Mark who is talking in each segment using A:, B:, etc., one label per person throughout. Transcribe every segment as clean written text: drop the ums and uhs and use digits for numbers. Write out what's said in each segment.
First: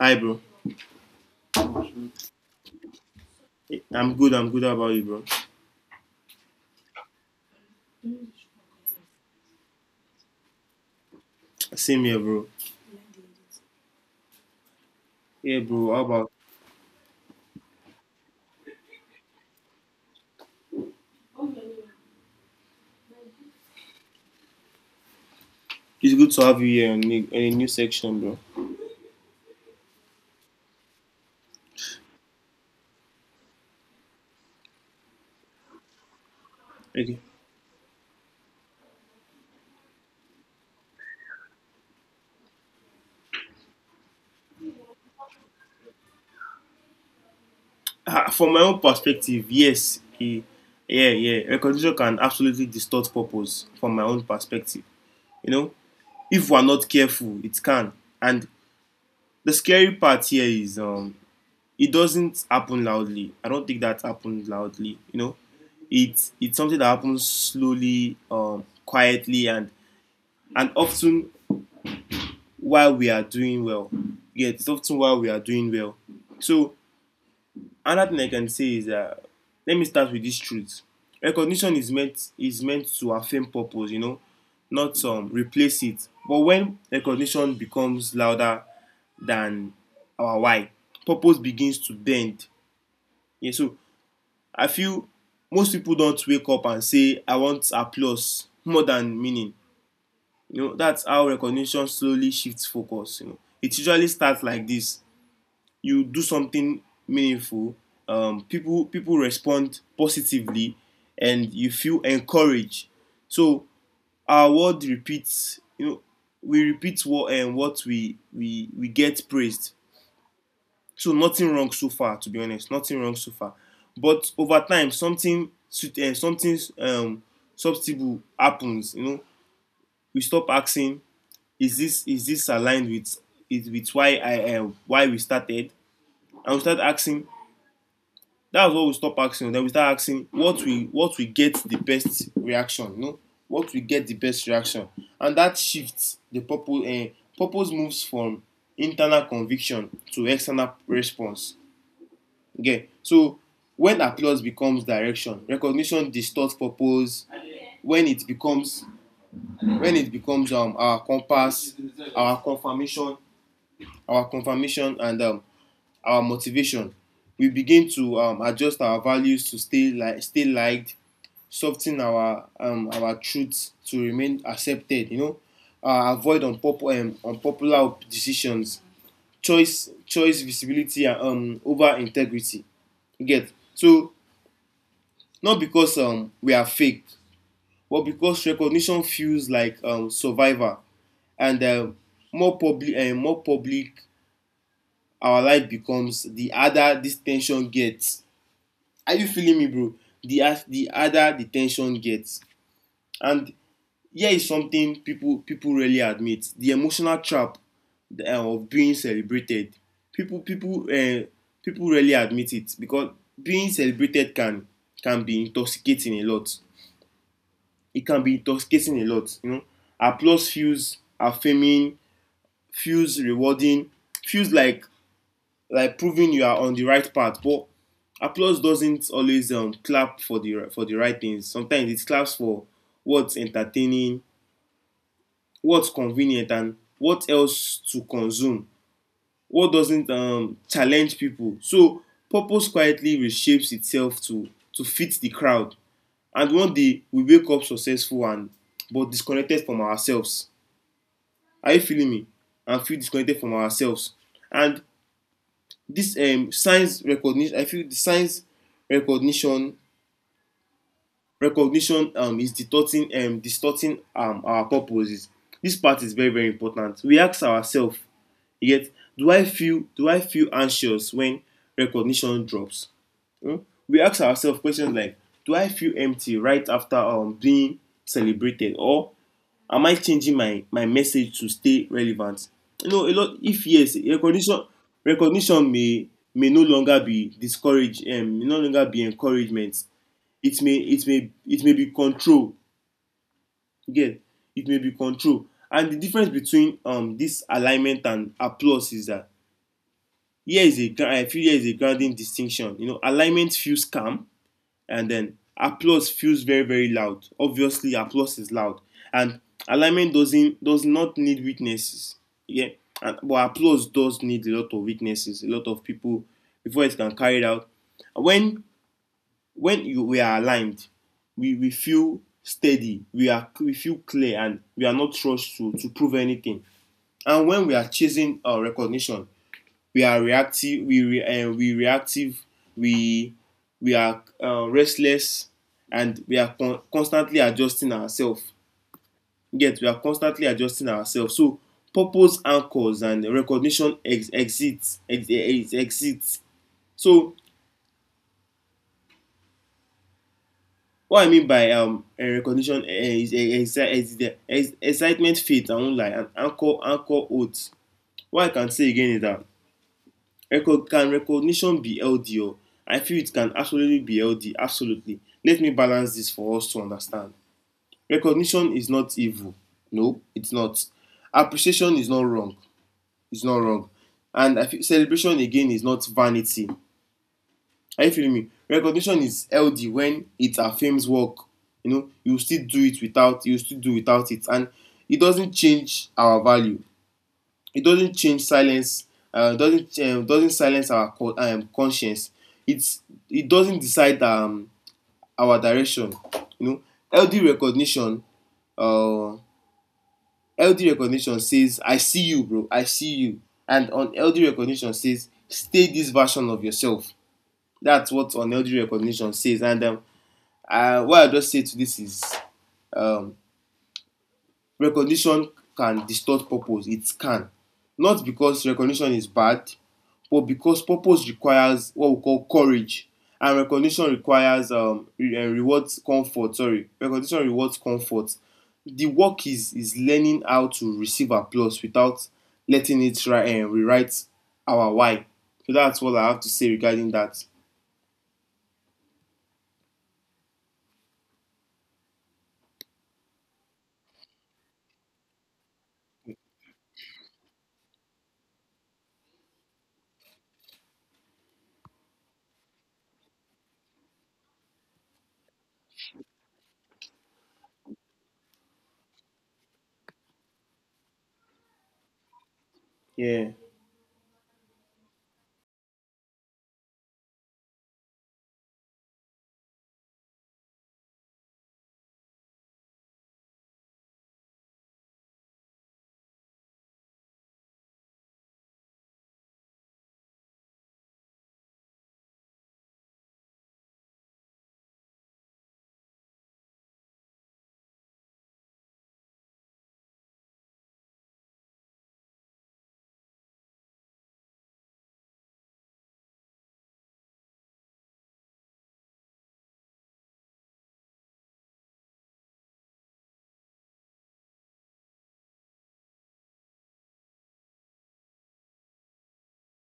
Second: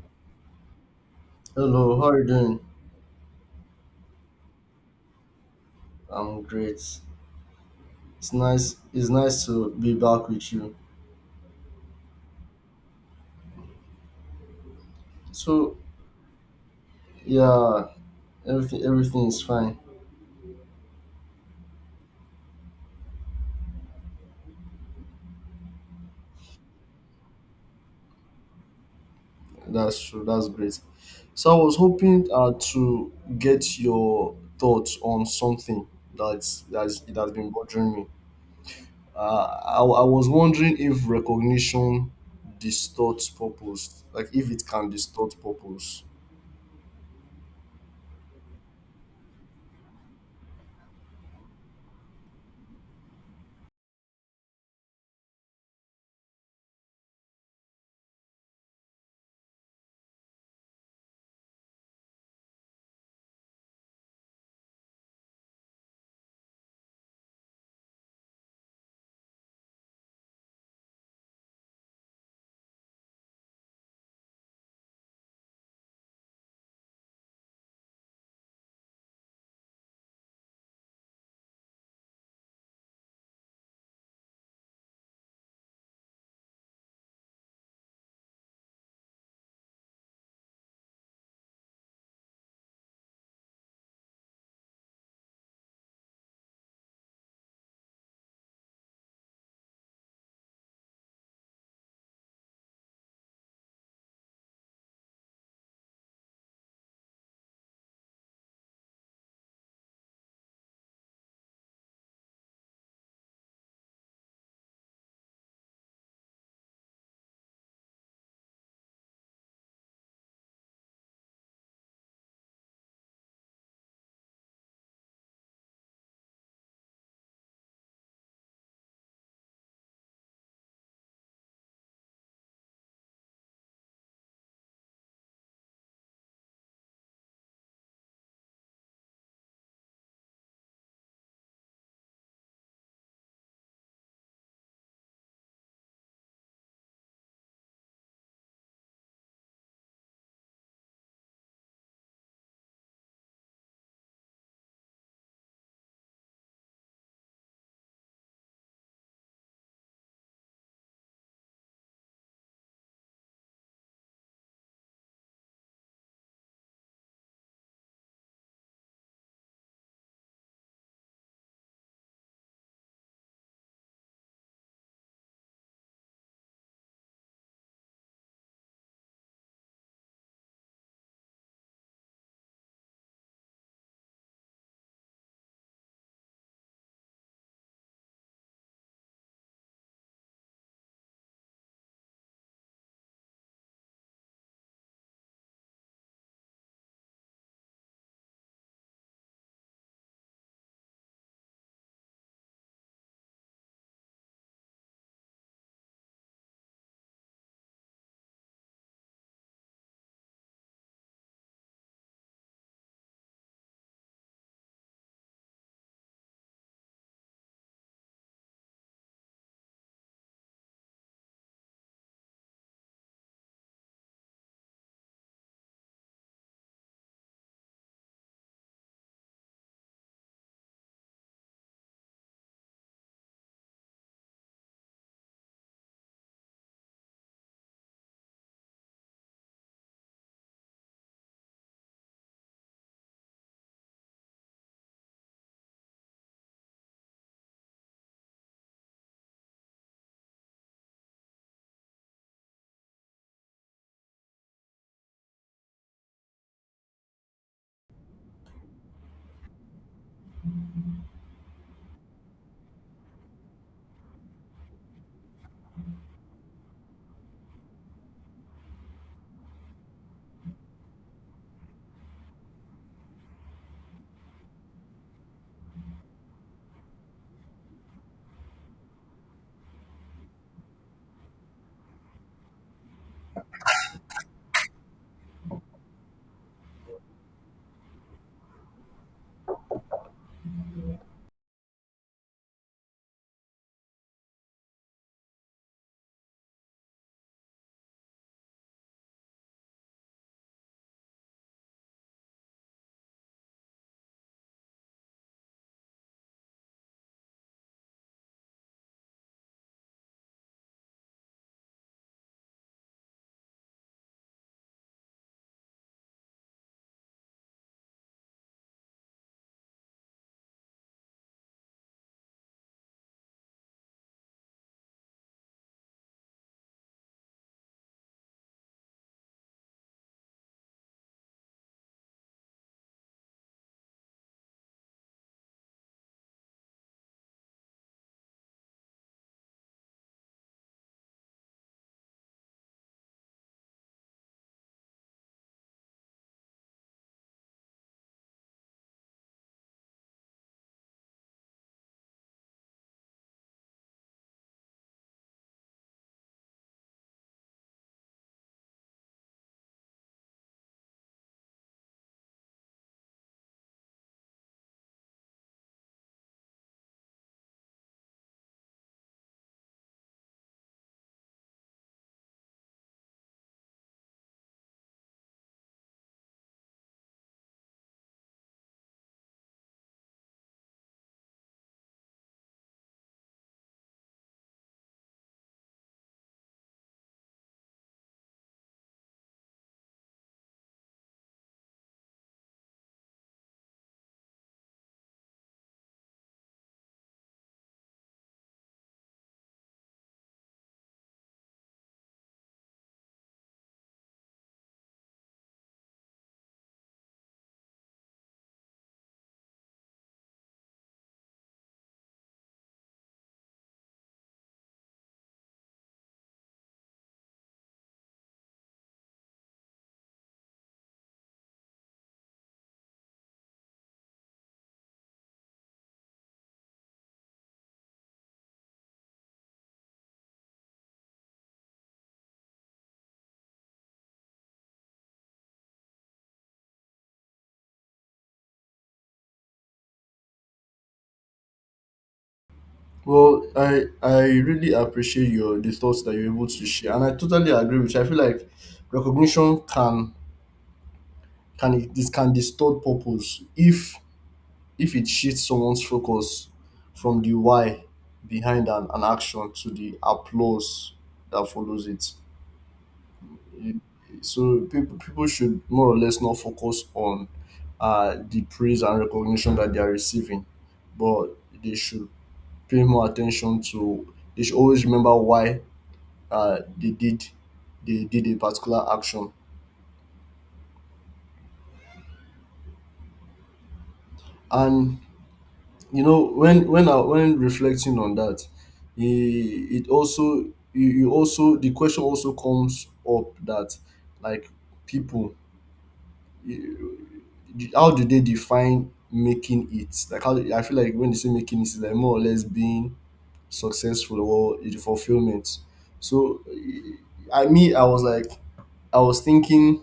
A: Hi, bro.
B: Hello, how are you doing?
A: I'm good. I'm good. How about you, bro?
B: I'm great. It's nice. It's nice to be back with you.
A: Same here, bro. Yeah,
B: So
A: bro. How about?
B: yeah, everything is fine.
A: It's good to have you here in a new section, bro.
B: That's true. That's great. So I was hoping to get your thoughts on something that's it
A: Okay.
B: has been bothering me. I was wondering if recognition distorts purpose, like if it can distort purpose.
A: Ah, from my own perspective, yes. Yeah, yeah. Recognition can absolutely distort purpose. From my own perspective, you know, if we're not careful, it can. And the scary part here is, it doesn't happen loudly. I don't think that happened loudly. It's something that happens slowly, quietly, and often while we are doing well. Yeah, it's often while we are doing well. So another thing I can say is, let me start with this truth. Recognition is meant to affirm purpose, not replace it. But when recognition becomes louder than our why, purpose begins to bend. Yeah, so I feel most people don't wake up and say, I want applause more than meaning. That's how recognition slowly shifts focus. It usually starts like this. You do something meaningful, people respond positively, and you feel encouraged. So our word repeats. We repeat what and what we get praised. So nothing wrong so far, to be honest, nothing wrong so far. But over time, something something substantial happens. We stop asking, is this aligned with, is with why I why we started, and we start asking — that's what we stop asking. Then we start asking what we get the best reaction, what we get the best reaction, and that shifts the purpose. Purpose moves from internal conviction to external response. Okay, so when applause becomes direction, recognition distorts purpose. When it becomes, our compass, our confirmation our confirmation and, our motivation. We begin to adjust our values to stay liked, soften our truth to remain accepted. Avoid unpopular, unpopular decisions, choice visibility and over integrity. You get. So, not because we are fake, but because recognition feels like, survivor, and more public and more public our life becomes, the harder this tension gets. Are you feeling me, bro? The the harder the tension gets, and here is something people really admit: the emotional trap of being celebrated. People people uh, people really admit it, because being celebrated can be intoxicating a lot. It can be intoxicating a lot. Applause feels affirming, feels rewarding, feels like, proving you are on the right path. But applause doesn't always clap for the right things. Sometimes it claps for what's entertaining, what's convenient, and what else to consume, what doesn't challenge people. So purpose quietly reshapes itself to fit the crowd. And one day we wake up successful, and but disconnected from ourselves. Are you feeling me? And feel disconnected from ourselves. And this, science recognition, I feel the science recognition, is distorting, our purposes. This part is very very important. We ask ourselves. You get. Do I feel anxious when recognition drops? Hmm? We ask ourselves questions like, do I feel empty right after, being celebrated, or am I changing my message to stay relevant? A lot. If yes, recognition, recognition may no longer be discourage, may no longer be encouragement. It may be control. You get, it may be control. And the difference between, this alignment and applause, is that... Here is a I feel here is a grounding distinction. Alignment feels calm, and then applause feels very very loud. Obviously, applause is loud, and alignment does not need witnesses. Yeah, but applause does need a lot of witnesses, a lot of people before it can carry it out. When when you we are aligned, we feel steady, we feel clear, and we are not rushed to prove anything. And when we are chasing our recognition, we are reactive, we re, we reactive, we we are, restless, and we are constantly adjusting ourselves. Yet we are constantly adjusting ourselves. So purpose anchors, and recognition exits. So what I mean by, recognition, is, excitement, faith and won lie, and anchor oath. What I can say again is that... can recognition be healthy? Or I feel it can absolutely be healthy. Absolutely. Let me balance this for us to understand. Recognition is not evil. No, it's not. Appreciation is not wrong. It's not wrong. And I feel celebration again is not vanity. Are you feeling me? Recognition is healthy when it affirms work. You still do it without, you still do without it, and it doesn't change our value. It doesn't change silence, doesn't, doesn't silence our conscience. It's it doesn't decide, our direction. you know LD recognition, uh, healthy recognition says, I see you, bro. I see you. And on LD recognition says, stay this version of yourself. That's what on LD recognition says. And um, uh, what I just say to this is... um, recognition can distort purpose. It can. Not because recognition is bad, but because purpose requires what we call courage, and recognition requires, rewards comfort. Sorry, recognition rewards comfort. The work is learning how to receive applause without letting it rewrite our why. So that's what I have to say regarding that.
B: Well, I really appreciate your the thoughts that you're able to share, and I totally agree with you. I feel like recognition can distort purpose if it shifts someone's focus from the why behind an action to the applause that follows it.
A: Yeah,
B: So people should more or less not focus on the praise and recognition that they are receiving, but they should pay more attention to. They should always remember why they did a particular action, and you know when when reflecting on that, it also you also the question also comes up that, like people you- how do they define making it, like how I feel like when they say making it, it's like more or less being successful or the fulfillment. So I me I was like I was thinking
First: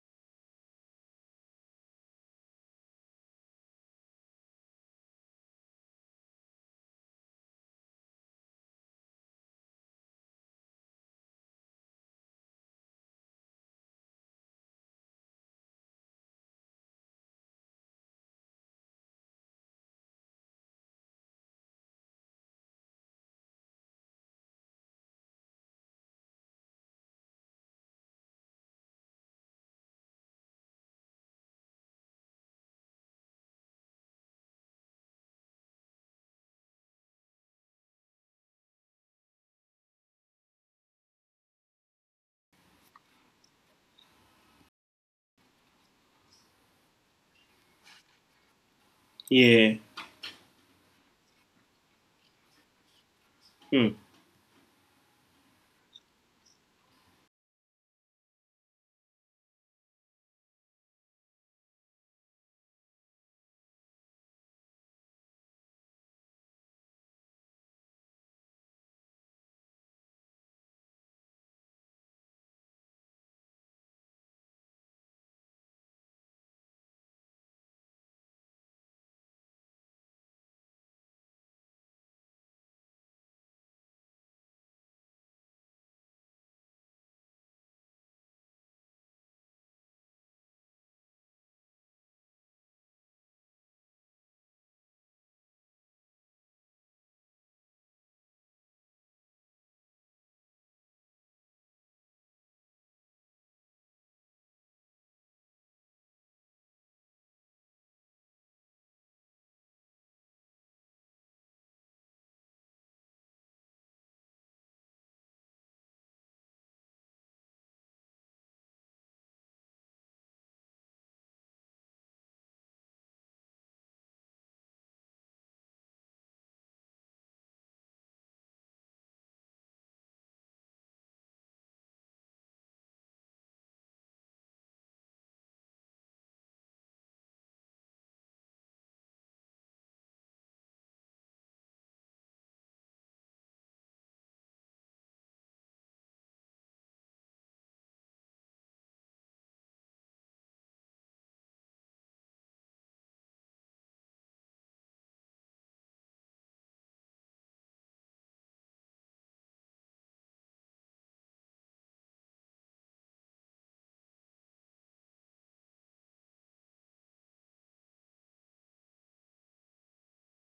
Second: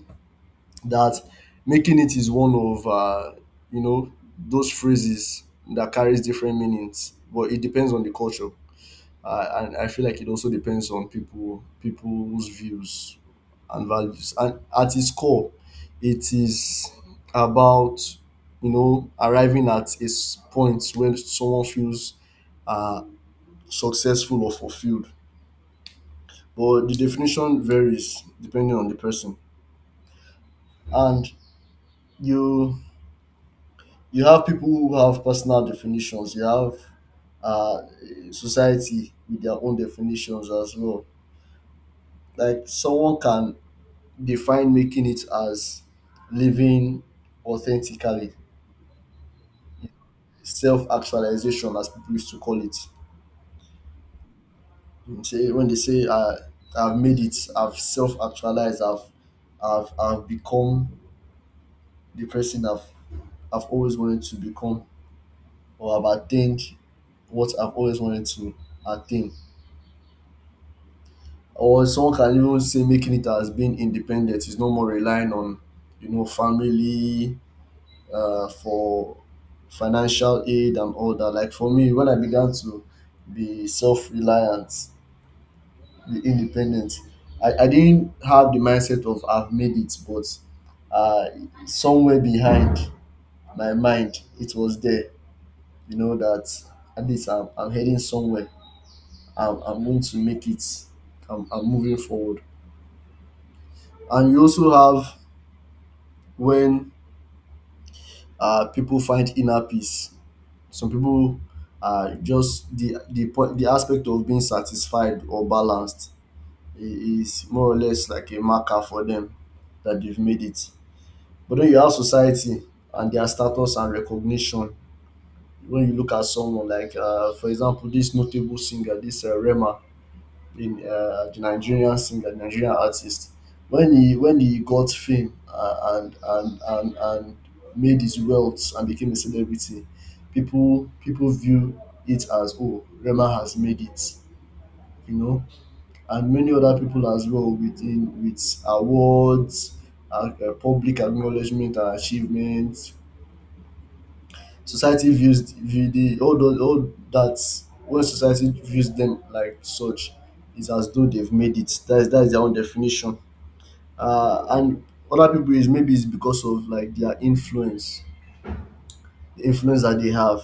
B: that making it is one of you know, those phrases that carries different meanings, but it depends on the culture, and I feel like it also depends on people's views and values, and at its core it is about, you know, arriving at a point when someone feels uh, successful or fulfilled, but the definition varies depending on the person. And you you have people who have personal definitions. You have uh, society with their own definitions as well. Like, someone can define making it as living authentically,
A: yeah.
B: self-actualization as people used to call it.
A: Hmm.
B: You say when they say I've made it, I've self-actualized, I've become the person I've always wanted to become, or I've attained what I've always wanted to attain. Or someone can even say making it as being independent, is no more relying on, you know, family for financial aid and all that. Like for me, when I began to be self-reliant, be independent, I didn't have the mindset of I've made it, but uh, somewhere behind my mind it was there, you know, that at least I'm heading somewhere, I'm going to make it, I'm moving forward. And you also have when pipu find inner peace, some pipu just de de de aspect of being satisfied or balanced I- is more or less like a marker for dem dat dey made it. But when you ask society and their status and recognition, when you look at someone like for example dis notable singer, dis Rema, in the Nigerian singer, Nigerian artist. When he got fame, and made his wealth and became a celebrity, people view it as, oh, Rema has made it, you know. And many other people as well, within with awards, public acknowledgement and achievements, society views view the all those, all that. When society views them like such, it's as though they've made it. That's their own definition. And other people, is maybe it's because of like their influence, the influence that they have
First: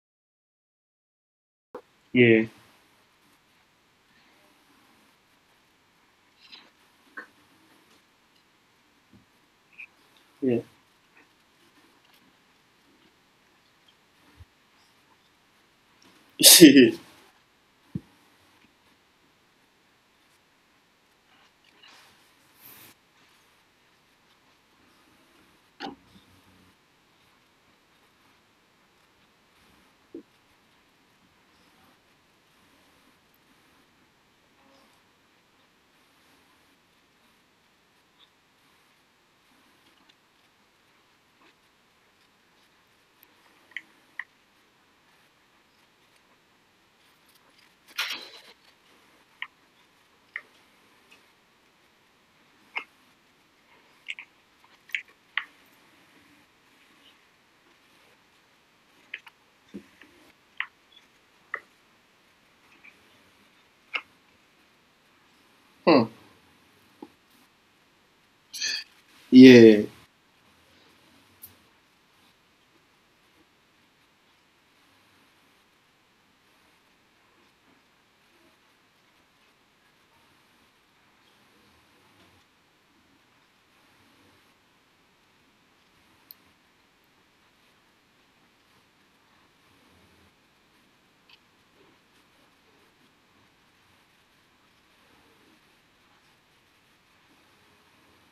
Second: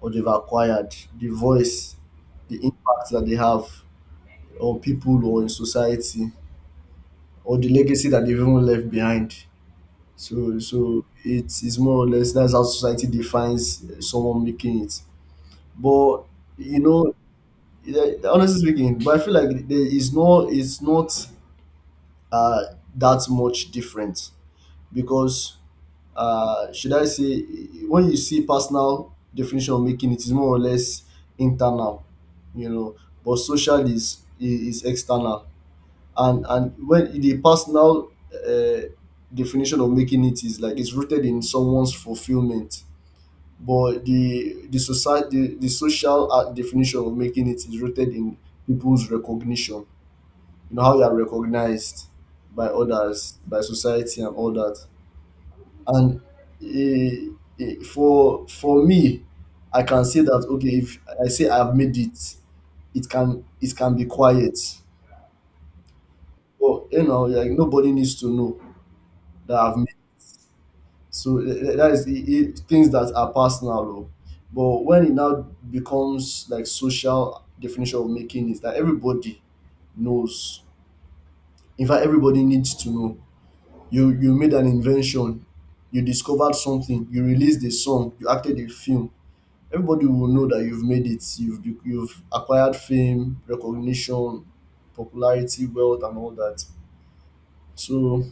B: or they've acquired, the voice,
A: Yeah,
B: the impact that they have on people or in society, or the legacy that they've even left behind. So
A: yeah.
B: so it is more or less that's how society defines someone making it, but you know. Yeah, honestly speaking, but I feel like there is no, it's not uh, that much different, because should I say, when you see personal definition of making it is more or less internal, you know, but social is external. And when the personal definition of making it is like it's rooted in someone's fulfillment, but the social definition of making it is rooted in people's recognition. You know how you are recognized by others, by society, and all that. And eh, for me, I can say that, okay, if I say I've made it, it can be quiet,
A: Hmm.
B: but you know, like, nobody needs to know that I've
A: Yeah,
B: made. So that is things that are personal, though. But when it now becomes like social definition of making, is that everybody knows. In fact, everybody needs to know. You made an invention, you discovered something, you released a song, you acted a film, everybody will know that you've made it, you've you've acquired fame, recognition, popularity, wealth, and all that. So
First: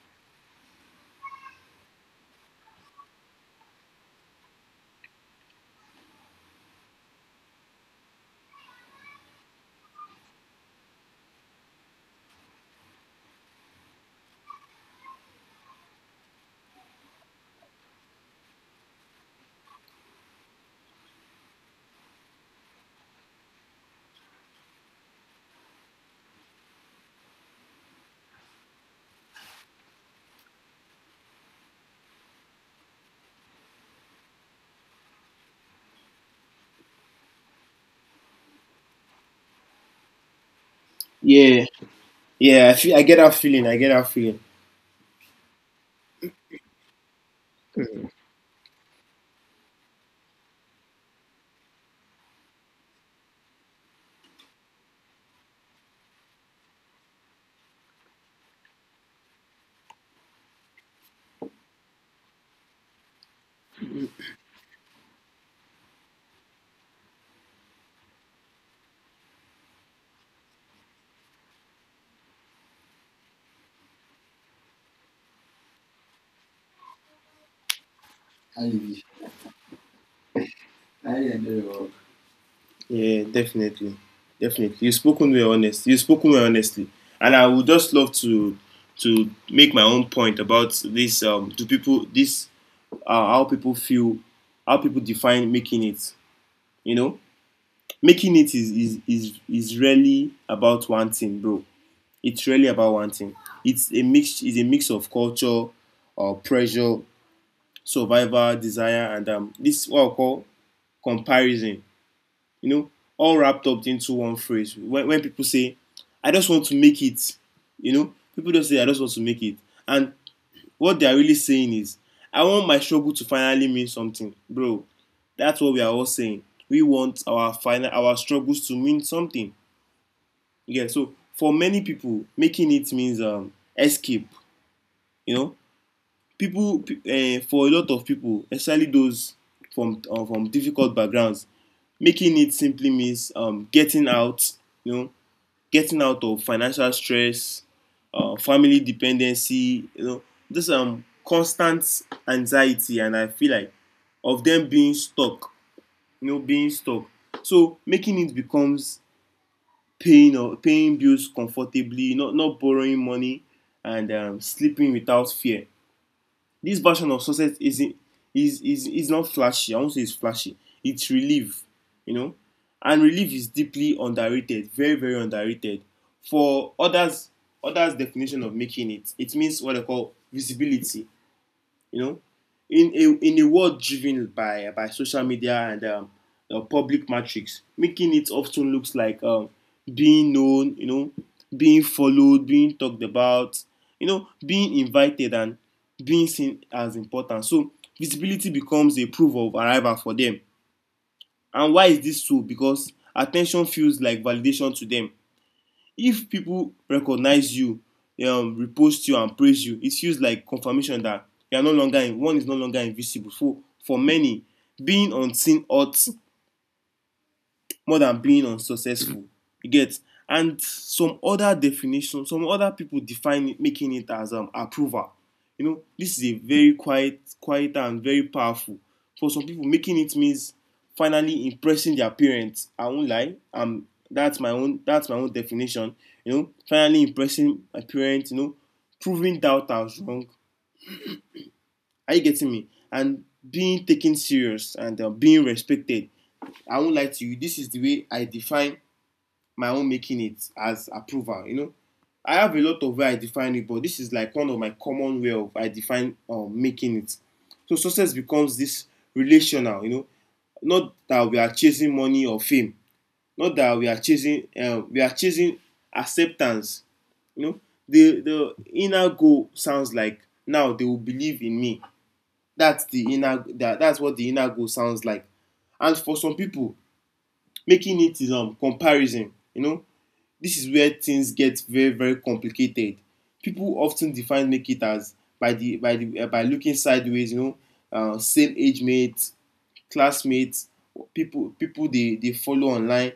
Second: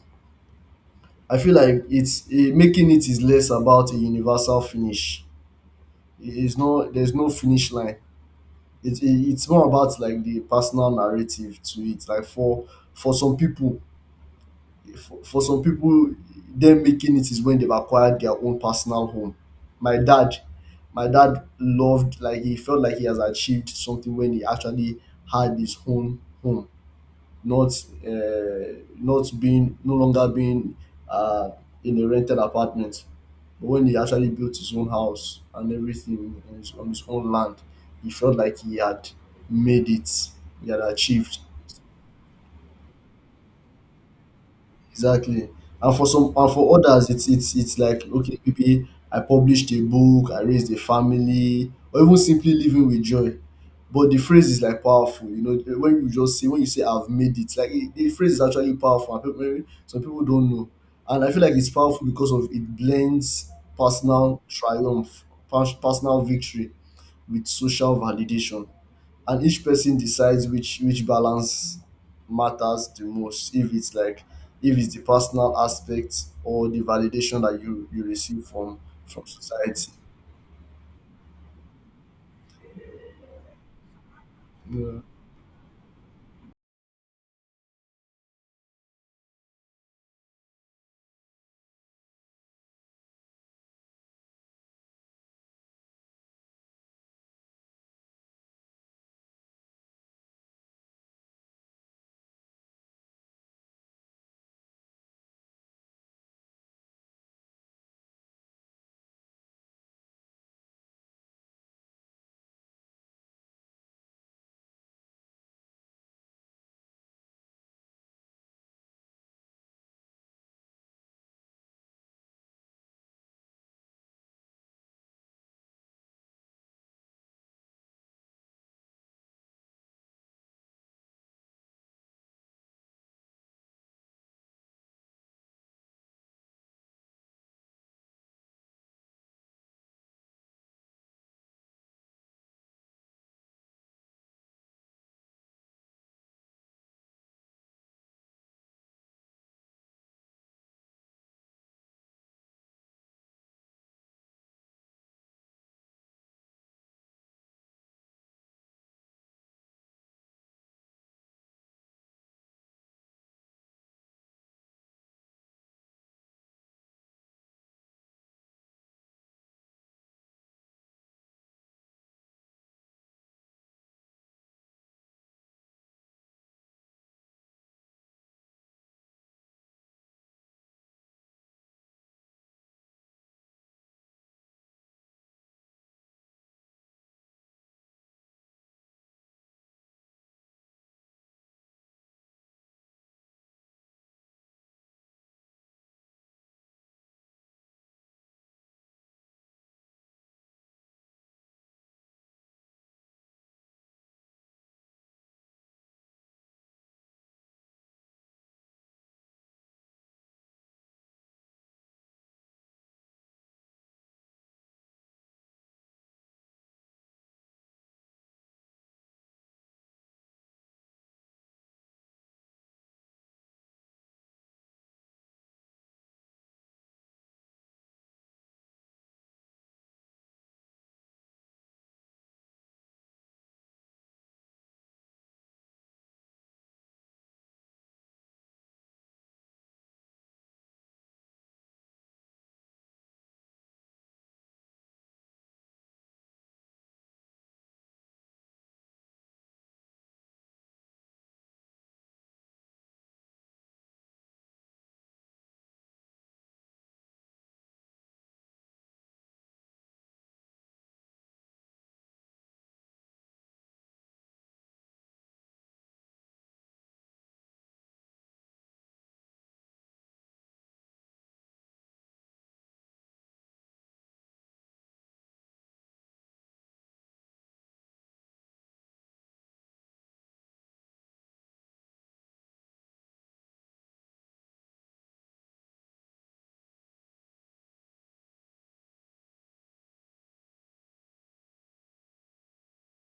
B: I feel like it's making it is less about a universal finish. It's no, there's no finish line. It's more about like the personal narrative to it. Like for some people, for some people, them making it is when they've acquired their own personal home. My dad, my dad loved, like he felt like he has achieved something when he actually had his own home. Not uh, not being no longer being uh, in a rented apartment, but when he actually built his own house and everything on on his own land, he felt like he had made it, he had achieved.
A: yeah. Yeah, I feel, I get that feeling. I get that feeling.
B: Exactly. And for some, and for others, it's like, okay, maybe I published a book, I raised a family, or even simply living with joy. But the phrase is like powerful, you know. When you just say when you say I've made it, the phrase is actually powerful. And people, maybe some people don't know, and I feel like it's powerful because of it blends personal triumph, personal victory, with social validation. And each person decides which balance matters the most. If it's like, if it's the personal aspect or the validation that you receive
A: I
B: from society.
A: I enjoy your work. Yeah, definitely, definitely. You've
B: Yeah,
A: spoken well, honest. You've spoken well, honestly, and I would just love to make my own point about this. Do people this how people feel, how people define making it. You know, making it is really about one thing, bro. It's really about one thing. It's a mix. Of culture, pressure, survival, desire, and, this what I call comparison, you know, all wrapped up into one phrase. When people say, I just want to make it, people just say, I just want to make it. And what they are really saying is, I want my struggle to finally mean something. Bro, that's what we are all saying. We want our struggles to mean something. Yeah, so for many people, making it means, escape. You know, people for a lot of people, especially those from, difficult backgrounds, making it simply means, you know getting out of financial stress, family dependency, this constant anxiety, and I feel like of them being stuck. Being stuck. So making it becomes paying bills comfortably, not borrowing money, and, sleeping without fear. This version of success isn't, is not flashy. I won't say it's flashy. It's relief, you know, and relief is deeply underrated, very very underrated. For others, others' definition of making it, it means what they call visibility. You know, in a world driven by, social media and, public metrics, making it often looks like, being known, being followed, being talked about, being invited and being seen as important. So visibility becomes a proof of arrival for them. And why is this so? Because attention feels like validation to them. If people recognize you, repost you and praise you, it feels like confirmation that you are no longer in, one is no longer invisible. For many, being unseen hurts more than being unsuccessful, you get. And some other definition, some other people define it, making it as approval. You know, this is a very quiet quieter and very powerful. For some people, making it means finally impressing their parents. I won lie, that's my own, that's my own definition. You know, finally impressing my parents, you know, proving doubters wrong. Are you getting me? And being taken serious and being respected. I won lie to you, this is the way I define my own making it as approval, you know. I have a lot of way I define it, but this is like one of my common way of I define making it. So success becomes this relational, you know. Not that we are chasing money or fame, not that we are chasing acceptance, you know. The inner goal sounds like, now they will believe in me. That's the that's what the inner goal sounds like. And for some people, making it is comparison, you know. This is where things get very very complicated. People often define make it as by looking sideways, you know, same age mates, classmates, people they follow online,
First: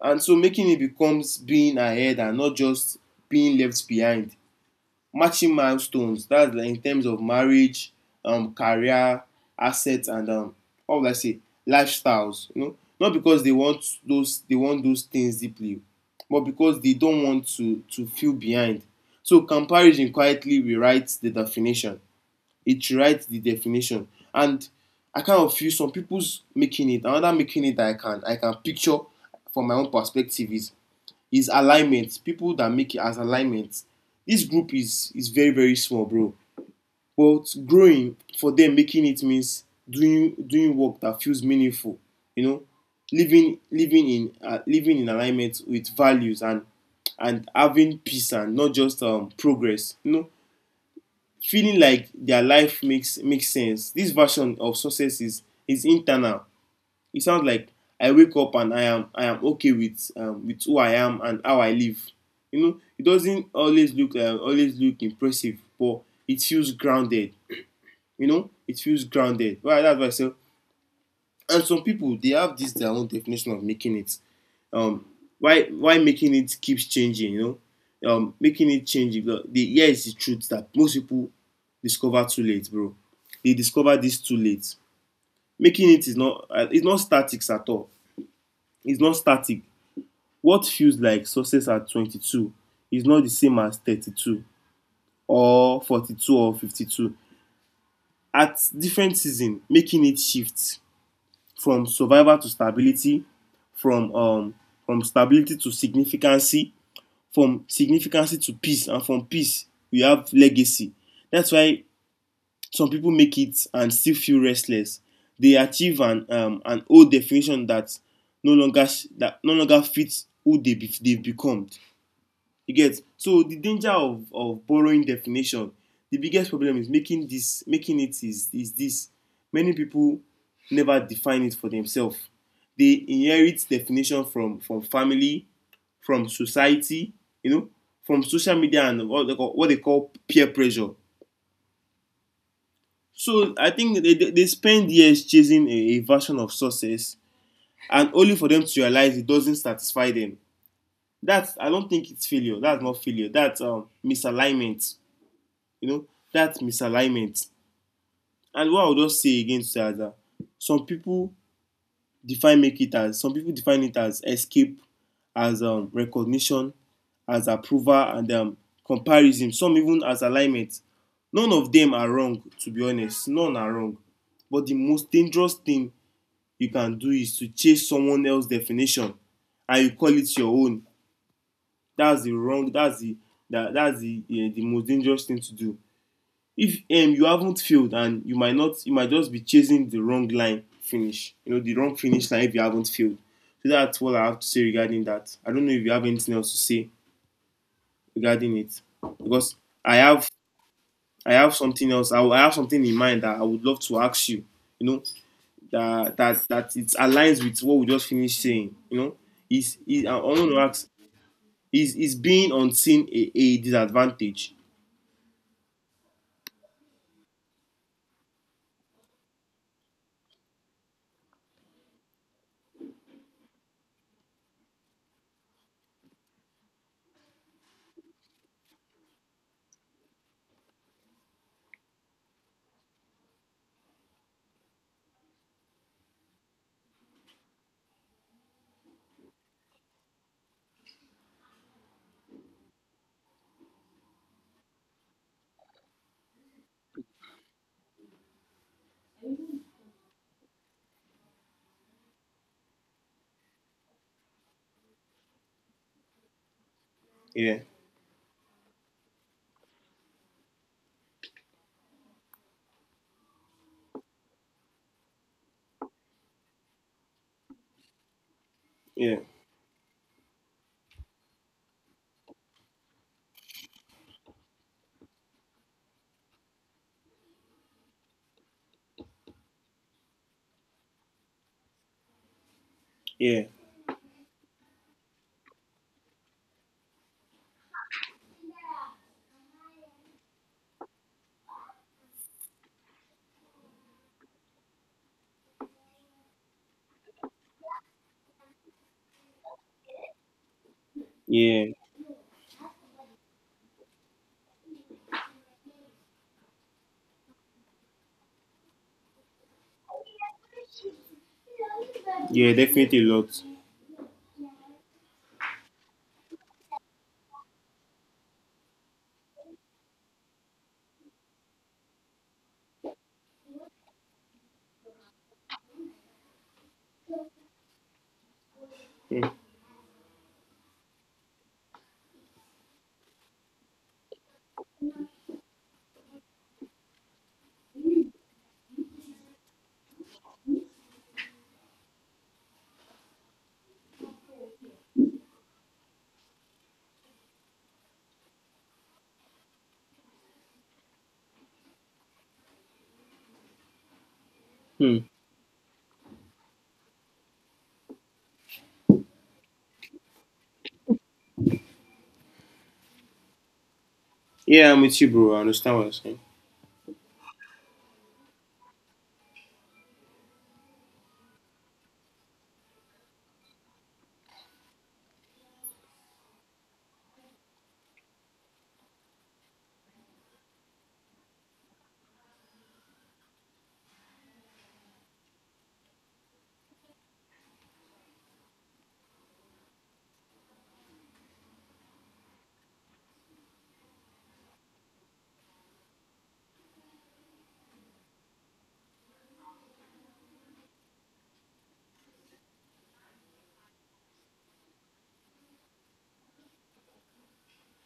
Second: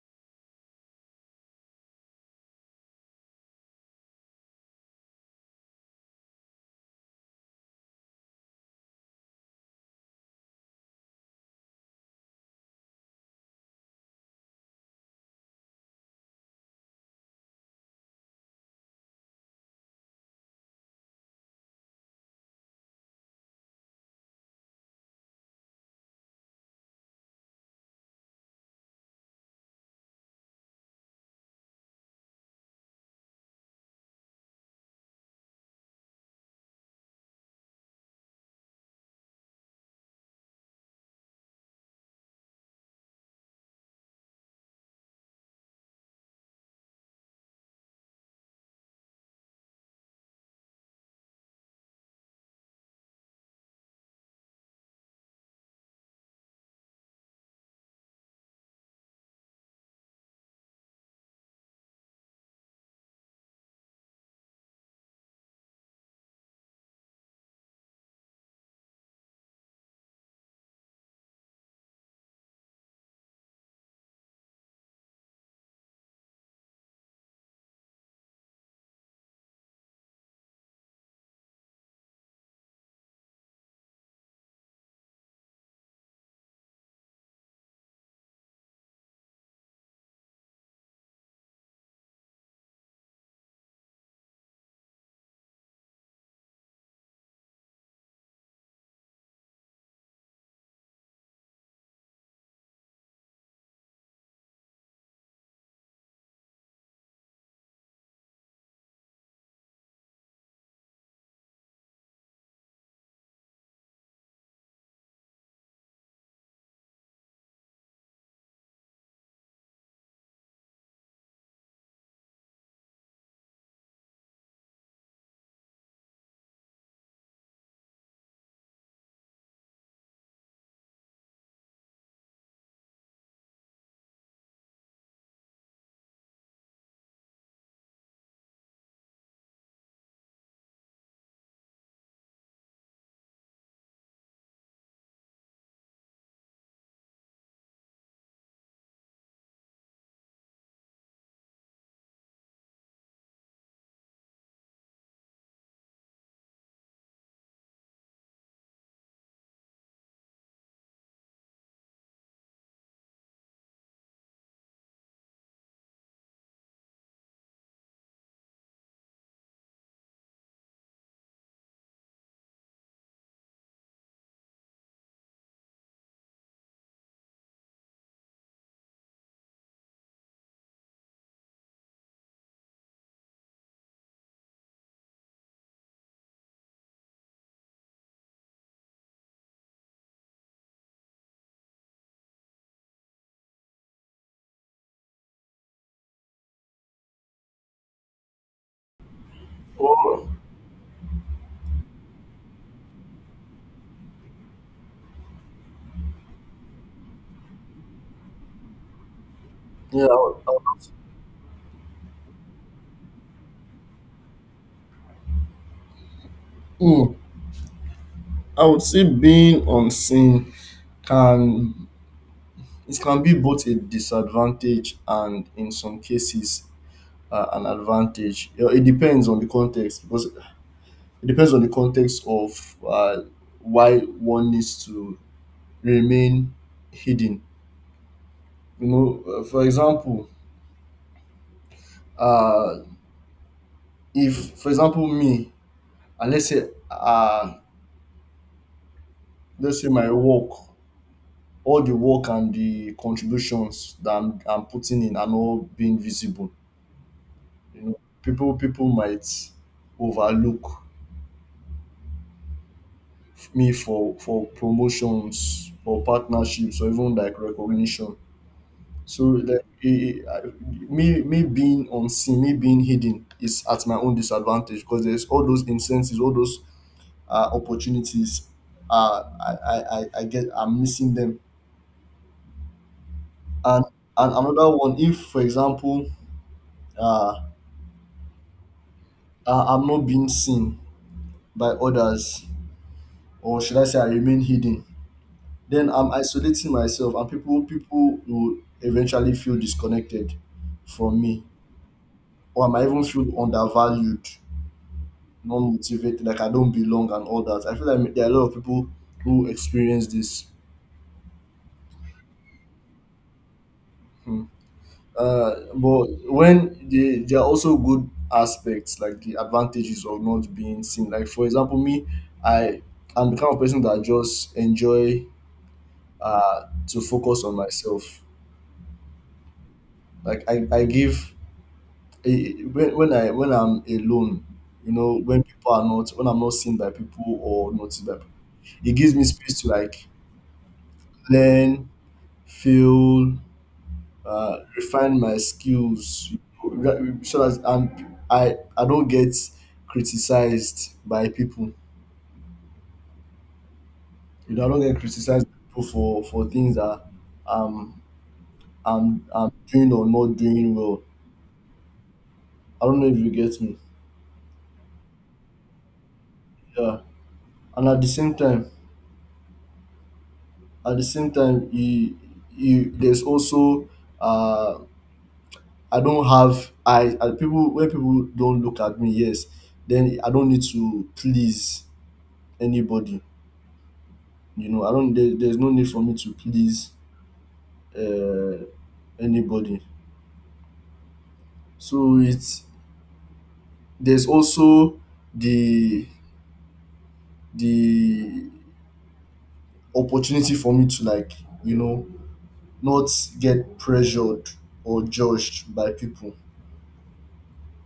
A: and so making it becomes being ahead and not just being left behind. Matching milestones. That's like in terms of marriage, career, assets, and how would I say, lifestyles. You know, not because they want those things deeply, but because they don't want to feel behind. So comparison quietly rewrites the definition. It rewrites the definition, and I kind of feel some people's making it, another making it that I can picture from my own perspective is alignment. People that make it as alignment, this group is very very small, bro, but growing. For them, making it means doing work that feels meaningful, you know, living in living in alignment with values and having peace and not just progress, you know, feeling like their life makes sense. This version of success is internal. It sounds like, I wake up and I am okay with who I am and how I live. You know, it doesn't always look impressive, but it feels grounded. You know, it feels grounded. Right, that's why I say. And some people they have this their own definition of making it. Um, why making it keeps changing? Making it changing. The Here is the truth that most people discover too late, bro. They discover this too late. Making it is not it's not statics at all. It's not static. What feels like success at 22 is not the same as 32 or 42 or 52. At different season, making it shift from survival to stability, from um, from stability to significancy, from significancy to peace, and from peace we have legacy. That's why some people make it and still feel restless. They achieve an old definition that no longer, that no longer fits they've become. You get. So the danger of borrowing definition. The biggest problem is making it is this. Many people never define it for themselves. They inherit definition from family, from society, you know, from social media and what they call peer pressure. So I think they spend years chasing a version of success and only for them to realize it doesn't satisfy them. That's, I don't think it's failure. That's not failure. That's misalignment, you know, that misalignment. And what I would just say again to that some people define make it as, some people define it as escape, as recognition, as approval, and comparison. Some even as alignment. None of them are wrong, to be honest. None are wrong. But the most dangerous thing you can do is to chase someone else's definition and you call it your own. That's the wrong. That's the most dangerous thing to do. If you haven't failed, and you might not, you might just be chasing the wrong line finish you know the wrong finish line if you haven't failed. So that's what I have to say regarding that. I don't know if you have anything else to say regarding it, because i have I have something else. I have something in mind that I would love to ask you, you know, that that it aligns with what we just finished saying, you know.
B: yeah.
A: Is I want to ask, is being unseen a disadvantage?
B: Hmm, I would say being unseen can it can be both a disadvantage and in some cases an advantage. You know, it depends on the context, because it depends on the context of why one needs to remain hidden. You know, for example, uh, if for example me, and uh, let's say my work, all the work and the contributions that I'm putting in are not being visible,
A: Yeah.
B: you know, people might overlook me for promotions or partnerships or even like recognition.
A: Yeah.
B: So like it, me me being unseen, me being hidden is at my own disadvantage, because there's all those incentives, all those opportunities I get, I'm missing them.
A: Yeah.
B: and and another one, if for example uh I'm not being seen by others, or should I say I remain hidden, then I'm isolating myself, and people will eventually feel disconnected from me,
A: Yeah.
B: or I might even feel undervalued, not motivated, like I don't belong and all that. I feel like there are a lot of people who experience this.
A: Yeah, definitely a lot.
B: Hmm. But when they, there are also good aspects, like the advantages of not being seen. Like for example me, I I'm the kind of person that just enjoy to focus on myself
A: Hmm.
B: like I give when I when I'm alone, you know, when people are not, when I'm not seen by people or noticed by people, it gives me space to like learn, feel, refine my skills, you know, so that I don't get criticized by people. You know, I don't
A: Hmm.
B: get criticized by people for things that um I'm doing or not doing well. I don't know if you get me.
A: Yeah, I'm with you, bro. I understand what you're saying.
B: Yeah, and at the same time, at the same time, you there's also uh I don't have I people when people don't look at me. Yes, then I don't need to please anybody. You know, I don't. There's no need for me to please uh, anybody. So it's there's also the the opportunity for me to like, you know, not get pressured or judged by people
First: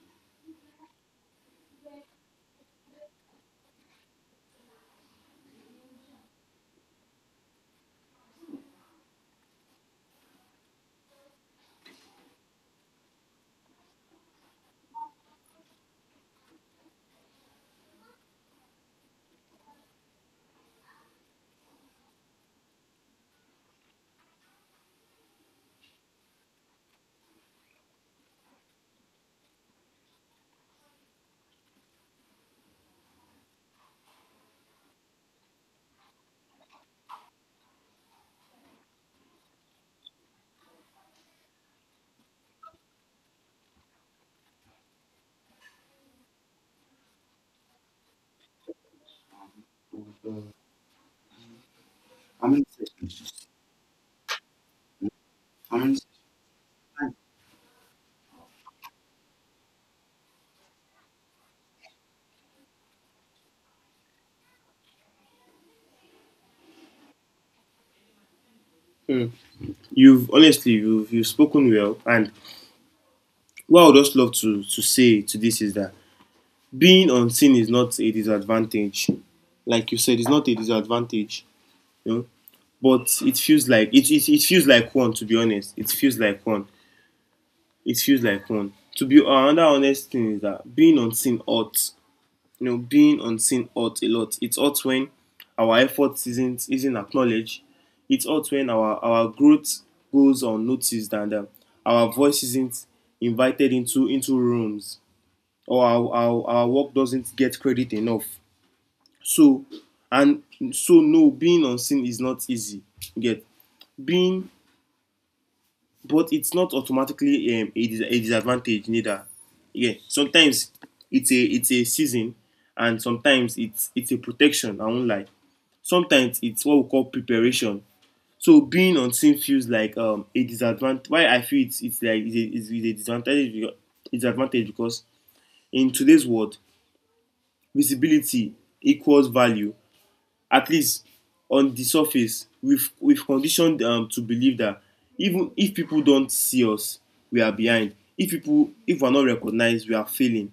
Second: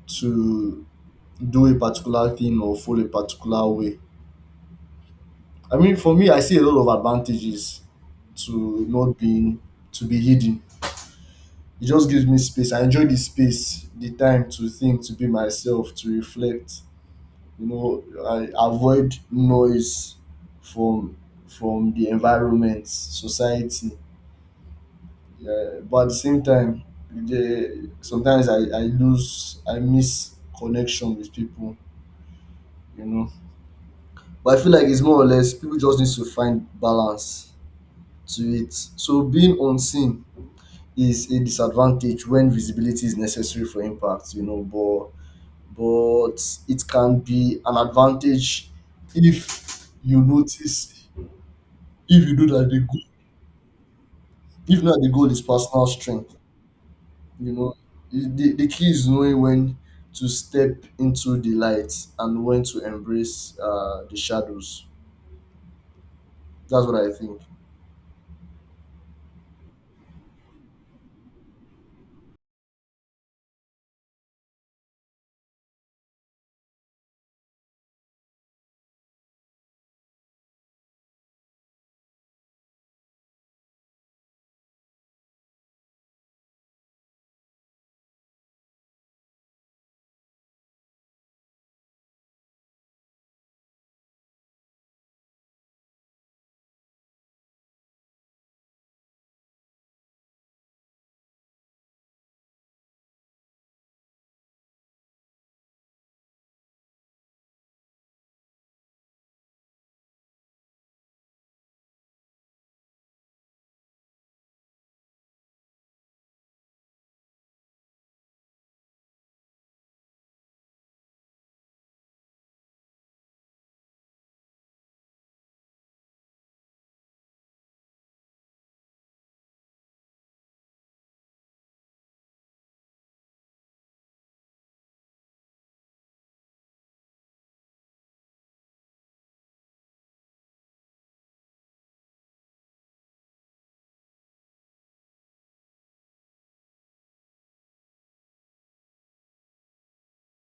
B: to do a particular thing or follow a particular way. I mean, for me, I see a lot of advantages to not being, to be hidden. It just gives me space. I enjoy the space, the time to think, to be myself, to reflect. You know, I avoid noise from from the environment, society. Yeah, but at the same time, sometimes I lose, I miss connection with people. You know, but I feel like it's more or less people just need to find balance to it. So being unseen is a disadvantage when visibility is necessary for impact. You know, but it can be an advantage if you notice, if you
A: How
B: know
A: many
B: that the goal,
A: sessions?
B: if not, the goal is
A: How
B: personal
A: many
B: strength.
A: sessions?
B: You know, the key is knowing when to step into the light, and when to embrace the shadows. That's what I think.
A: Hmm. You've honestly, you've spoken well, and what I would just love to say to this is that being unseen is not a disadvantage. Like you said, it's not a disadvantage, you know. But it feels like it feels like one. To be honest, it feels like one. It feels like one. To be another honest thing is that being unseen ought you know, being unseen hurts a lot. It hurts when our effort isn't acknowledged. It hurts when our growth goes unnoticed and our voice isn't invited into rooms, or our work doesn't get credit enough. So and so no, being unseen is not easy. Get being But it's not automatically a disadvantage neither. Yeah, sometimes it's a season, and sometimes it's a protection. I won't lie. Sometimes it's what we call preparation. So being on scene feels like a disadvantage. Why I feel it's like it's a, it's it's a disadvantage because in today's world visibility equals value, at least on the surface. We've conditioned to believe that even if people don't see us we are behind, if we're not recognized we are failing.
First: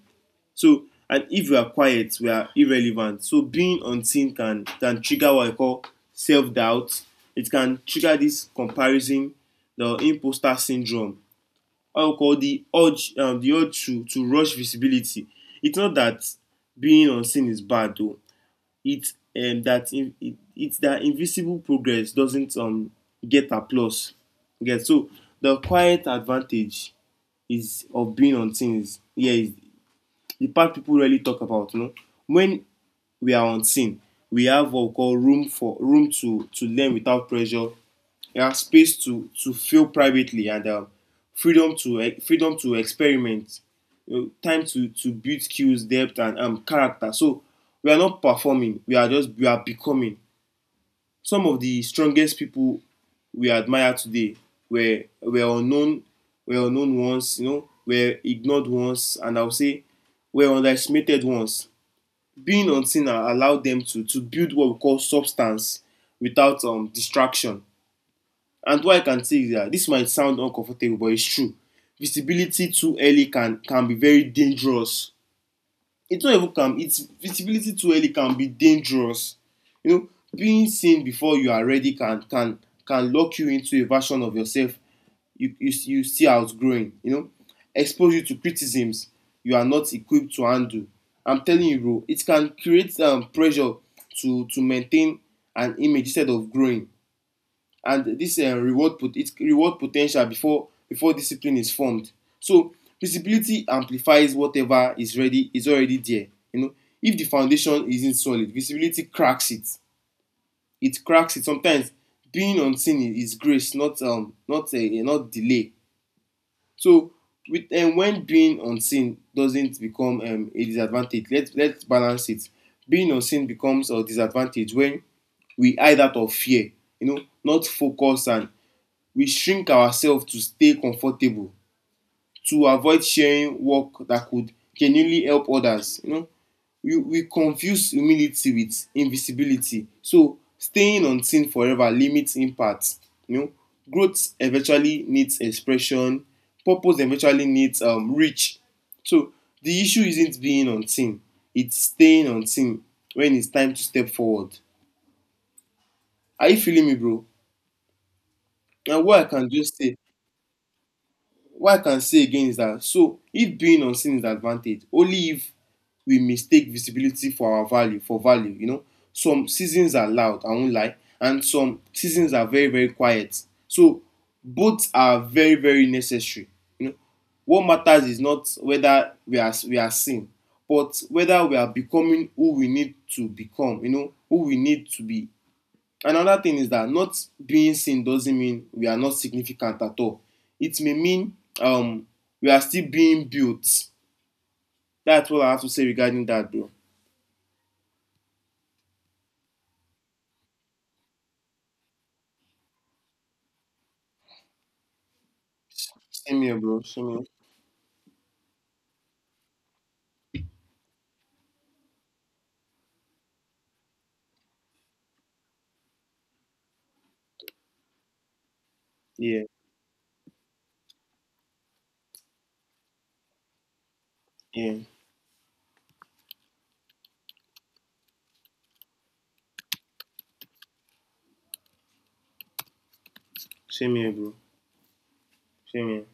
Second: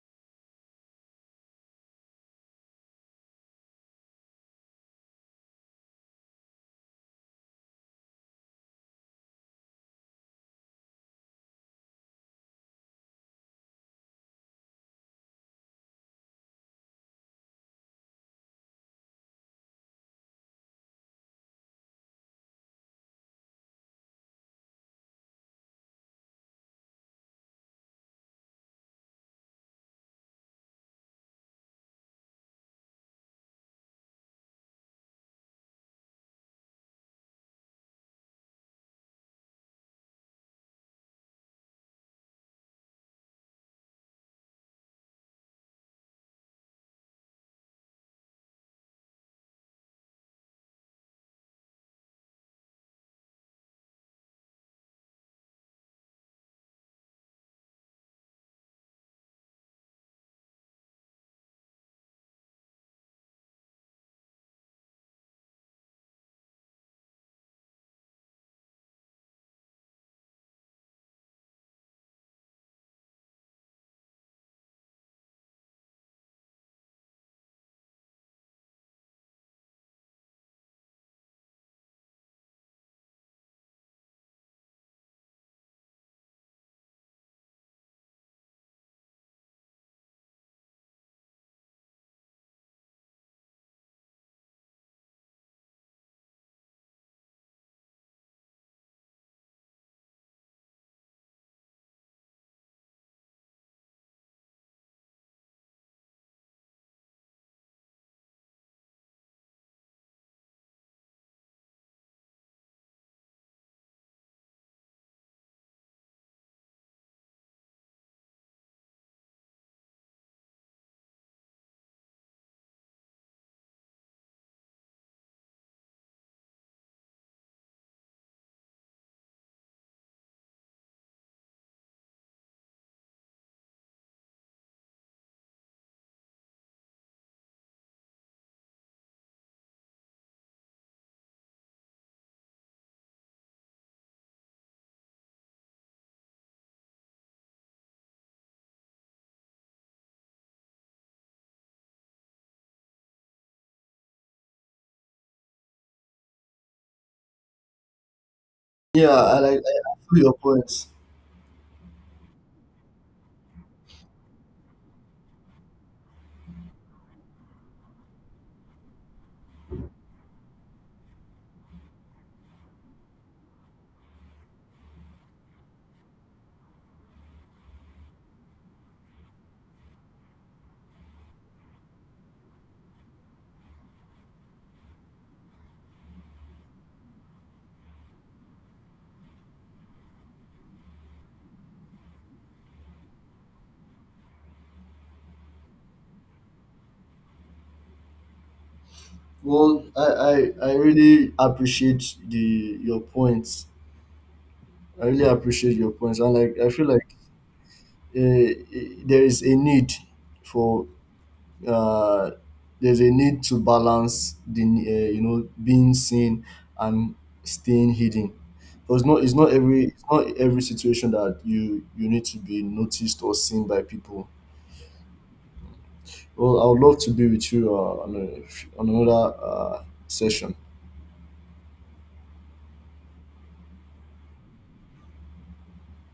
A: So and If we are quiet, we are irrelevant. So being unseen can trigger what I call self-doubt. It can trigger this comparison, the imposter syndrome. I we call the urge, the urge to rush visibility. It's not that being unseen is bad though. It's that invisible progress doesn't get applause. Okay, so the quiet advantage is of being on things. Yeah, is the part people really talk about. You know, when we are on scene, we have what we call room to learn without pressure. Yeah, space to feel privately, and freedom to freedom to experiment, you know, time to build skills, depth, and character. So we are not performing; we are becoming. Some of the strongest people we admire today were, unknown, were unknown ones, you know, were ignored ones, and I would say were underestimated ones. Being unseen allowed them to build what we call substance without distraction. And what I can say is that this might sound uncomfortable, but it's true. Visibility too early can be very dangerous. It's not even can, it's visibility too early can be dangerous. You know, being seen before you are ready can can lock you into a version of yourself you you see outgrowing, you know, expose you to criticisms you are not equipped to handle. I'm telling you, bro, it can create pressure to maintain an image instead of growing, and this reward pot its reward potential before discipline is formed. So visibility amplifies whatever is already there, you know. If the foundation isn't solid, visibility cracks it. It cracks it. Sometimes being unseen is grace, not delay. So with and um, when being unseen doesn't become a disadvantage, let's balance it. Being unseen becomes a disadvantage when we hide out of fear, you know, not focus, and we shrink ourselves to stay comfortable, to avoid sharing work that could genuinely help others. You know, we confuse humility with invisibility. So staying unseen forever limits impact. You know, growth eventually needs expression, purpose eventually needs reach. So the issue isn't being unseen, it's staying unseen when it's time to step forward. Are you feeling me, bro? And what
B: Yeah,
A: I can just
B: I
A: say,
B: feel your points.
A: what I can say again is that, so if being unseen is an advantage, only if we mistake visibility for value, you know. Some seasons are loud, I won't lie, and some seasons are very, very quiet. So both are very, very necessary. You know, what matters is not whether we are seen, but whether we are becoming who we need to become, you know, who we need to be. Another thing is that not being seen doesn't mean we are not significant at all. It may mean we are still being built. That's what I have to say regarding that, bro.
B: Well, I really appreciate the your points, I really appreciate your points, and
A: Same
B: like
A: here,
B: I
A: bro.
B: feel like
A: Same
B: uh, there is a need for, uh, there's a need to balance the you know, being seen and staying hidden, because not it's
A: here.
B: not every, it's not every situation that you need to be noticed or seen by people.
A: Yeah, yeah.
B: Well, I would love to be with you on another session.
A: Same here, bro. Same here.